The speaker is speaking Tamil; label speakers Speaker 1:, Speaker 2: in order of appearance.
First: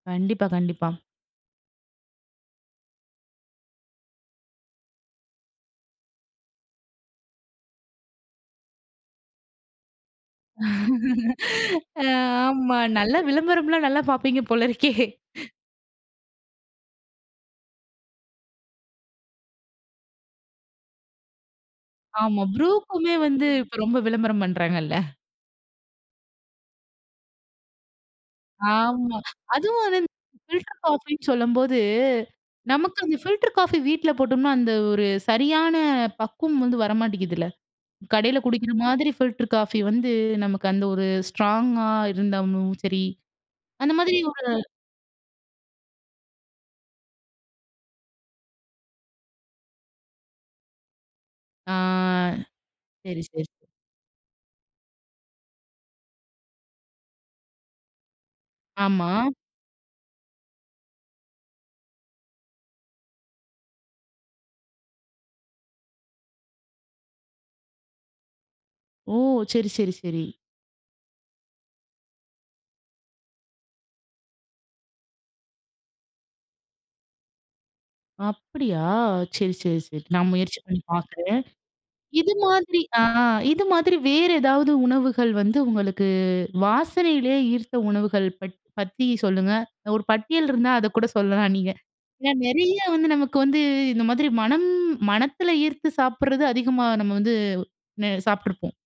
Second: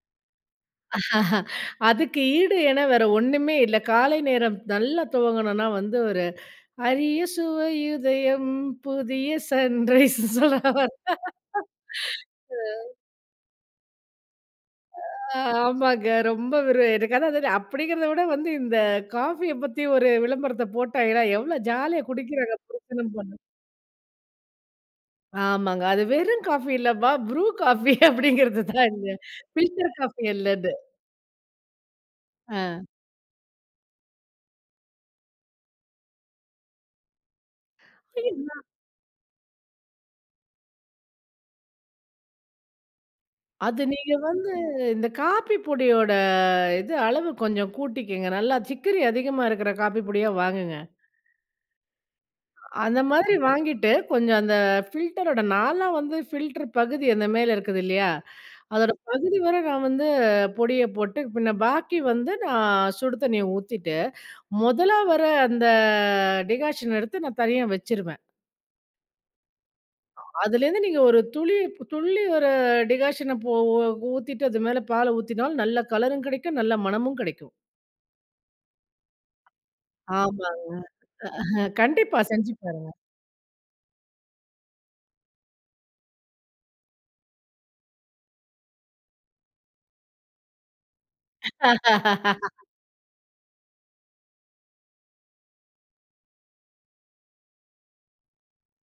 Speaker 1: கண்டிப்பா கண்டிப்பா.
Speaker 2: அதுக்கு ஈடு என வேற ஒண்ணுமே இல்ல. காலை நேரம் நல்லா துவங்கணும்னா வந்து, ஒரு அரிய சுவையுதயம் புதிய சன்ரைஸ்னு சொல்ல வரேன்.
Speaker 1: ஆ, ஆமா.
Speaker 2: ஆ.
Speaker 1: நல்ல விளம்பரம்லாம் நல்லா பார்ப்பீங்க போல இருக்கே.
Speaker 2: ஆ, ஆமாங்க. ரொம்ப ஒரு எனக்கு அதான் அதாவது அப்படிங்கிறத விட வந்து, இந்த காஃபிய பத்தி ஒரு விளம்பரத்த போட்டாய்ங்கன்னா, எவ்வளோ ஜாலியா
Speaker 1: ஆமா,
Speaker 2: குடிக்கிறாங்க புருஷனும்
Speaker 1: BRUக்குமே
Speaker 2: பொண்ணும்.
Speaker 1: வந்து இப்ப ரொம்ப விளம்பரம் பண்றாங்கல்ல!
Speaker 2: ஆமாங்க. அது வெறும் காஃபி இல்லப்பா BRU காஃபி அப்படிங்கறது தான் அங்க.
Speaker 1: ஆமா. அதுவும்
Speaker 2: பில்டர்
Speaker 1: வந்து இந்த
Speaker 2: காஃபி இல்ல அது.
Speaker 1: ஃபில்டர் காஃபின்னு சொல்லம்போது,
Speaker 2: ஆ.
Speaker 1: நமக்கு அந்த ஃபில்டர் காஃபி வீட்ல போட்டோம்னா, அந்த ஒரு சரியான பக்குவம் வந்து வரமாட்டிக்குதுல! கடையில
Speaker 2: ஏன்னா,
Speaker 1: குடிக்கிற மாதிரி ஃபில்டர் காஃபி வந்து, நமக்கு அந்த ஒரு ஸ்ட்ராங்கா இருந்தாலும் சரி
Speaker 2: அது
Speaker 1: அந்த மாரி
Speaker 2: நீங்க
Speaker 1: ஒரு
Speaker 2: வந்து, இந்த காப்பி பொடியோட இது அளவு கொஞ்சம் கூட்டிக்கங்க. நல்லா சிக்கரி அதிகமா இருக்கிற காப்பி பொடியா வாங்குங்க.
Speaker 1: ஆ.
Speaker 2: அந்த
Speaker 1: சரி
Speaker 2: மாதிரி
Speaker 1: சரி.
Speaker 2: வாங்கிட்டு, கொஞ்சம் அந்த ஃபில்டரோட நாலாம் வந்து ஃபில்டர் பகுதி அந்த மேல இருக்குது இல்லையா? அதோடய
Speaker 1: ஆமா.
Speaker 2: பகுதி வர நான் வந்து பொடியை போட்டு, பின்ன பாக்கி வந்து, நான் சுடு தண்ணீய ஊத்திட்டு, மொதலா வர அந்த டிகாஷன் எடுத்து நான் தனியா வச்சுருவேன்.
Speaker 1: ஓ! சரி சரி
Speaker 2: அ
Speaker 1: சரி.
Speaker 2: அதிலிருந்து நீங்க ஒரு துளி துள்ளி ஒரு டிகாஷன போ ஊத்திட்டு, அது மேல பால ஊத்தினால், நல்ல கலரும் கெடைக்கும், நல்ல மணமும் கெடைக்கும்.
Speaker 1: அப்பிடியா! சரி சரி சரி. நான் முயற்சி
Speaker 2: ஆமாங்க.
Speaker 1: பண்ணி பாக்குறேன்.
Speaker 2: கண்டிப்பா,
Speaker 1: இது
Speaker 2: செஞ்சு
Speaker 1: மாதிரி
Speaker 2: பாருங்க.
Speaker 1: ஆ, இது மாதிரி வேறு ஏதாவது உணவுகள் வந்து, உங்களுக்கு வாசனையிலே ஈர்த்த உணவுகள் பற் பத்தி சொல்லுங்க. ஒரு பட்டியல் இருந்தா அதக்கூட சொல்லலாம் நீங்க. ஏனா, நெறைய வந்து நமக்கு வந்து இந்த மாதிரி மனம் மனத்தில ஈர்த்து சாப்பிடுறது அதிகமா நம்ம வந்து ந சாப்ட்டுருப்போம்.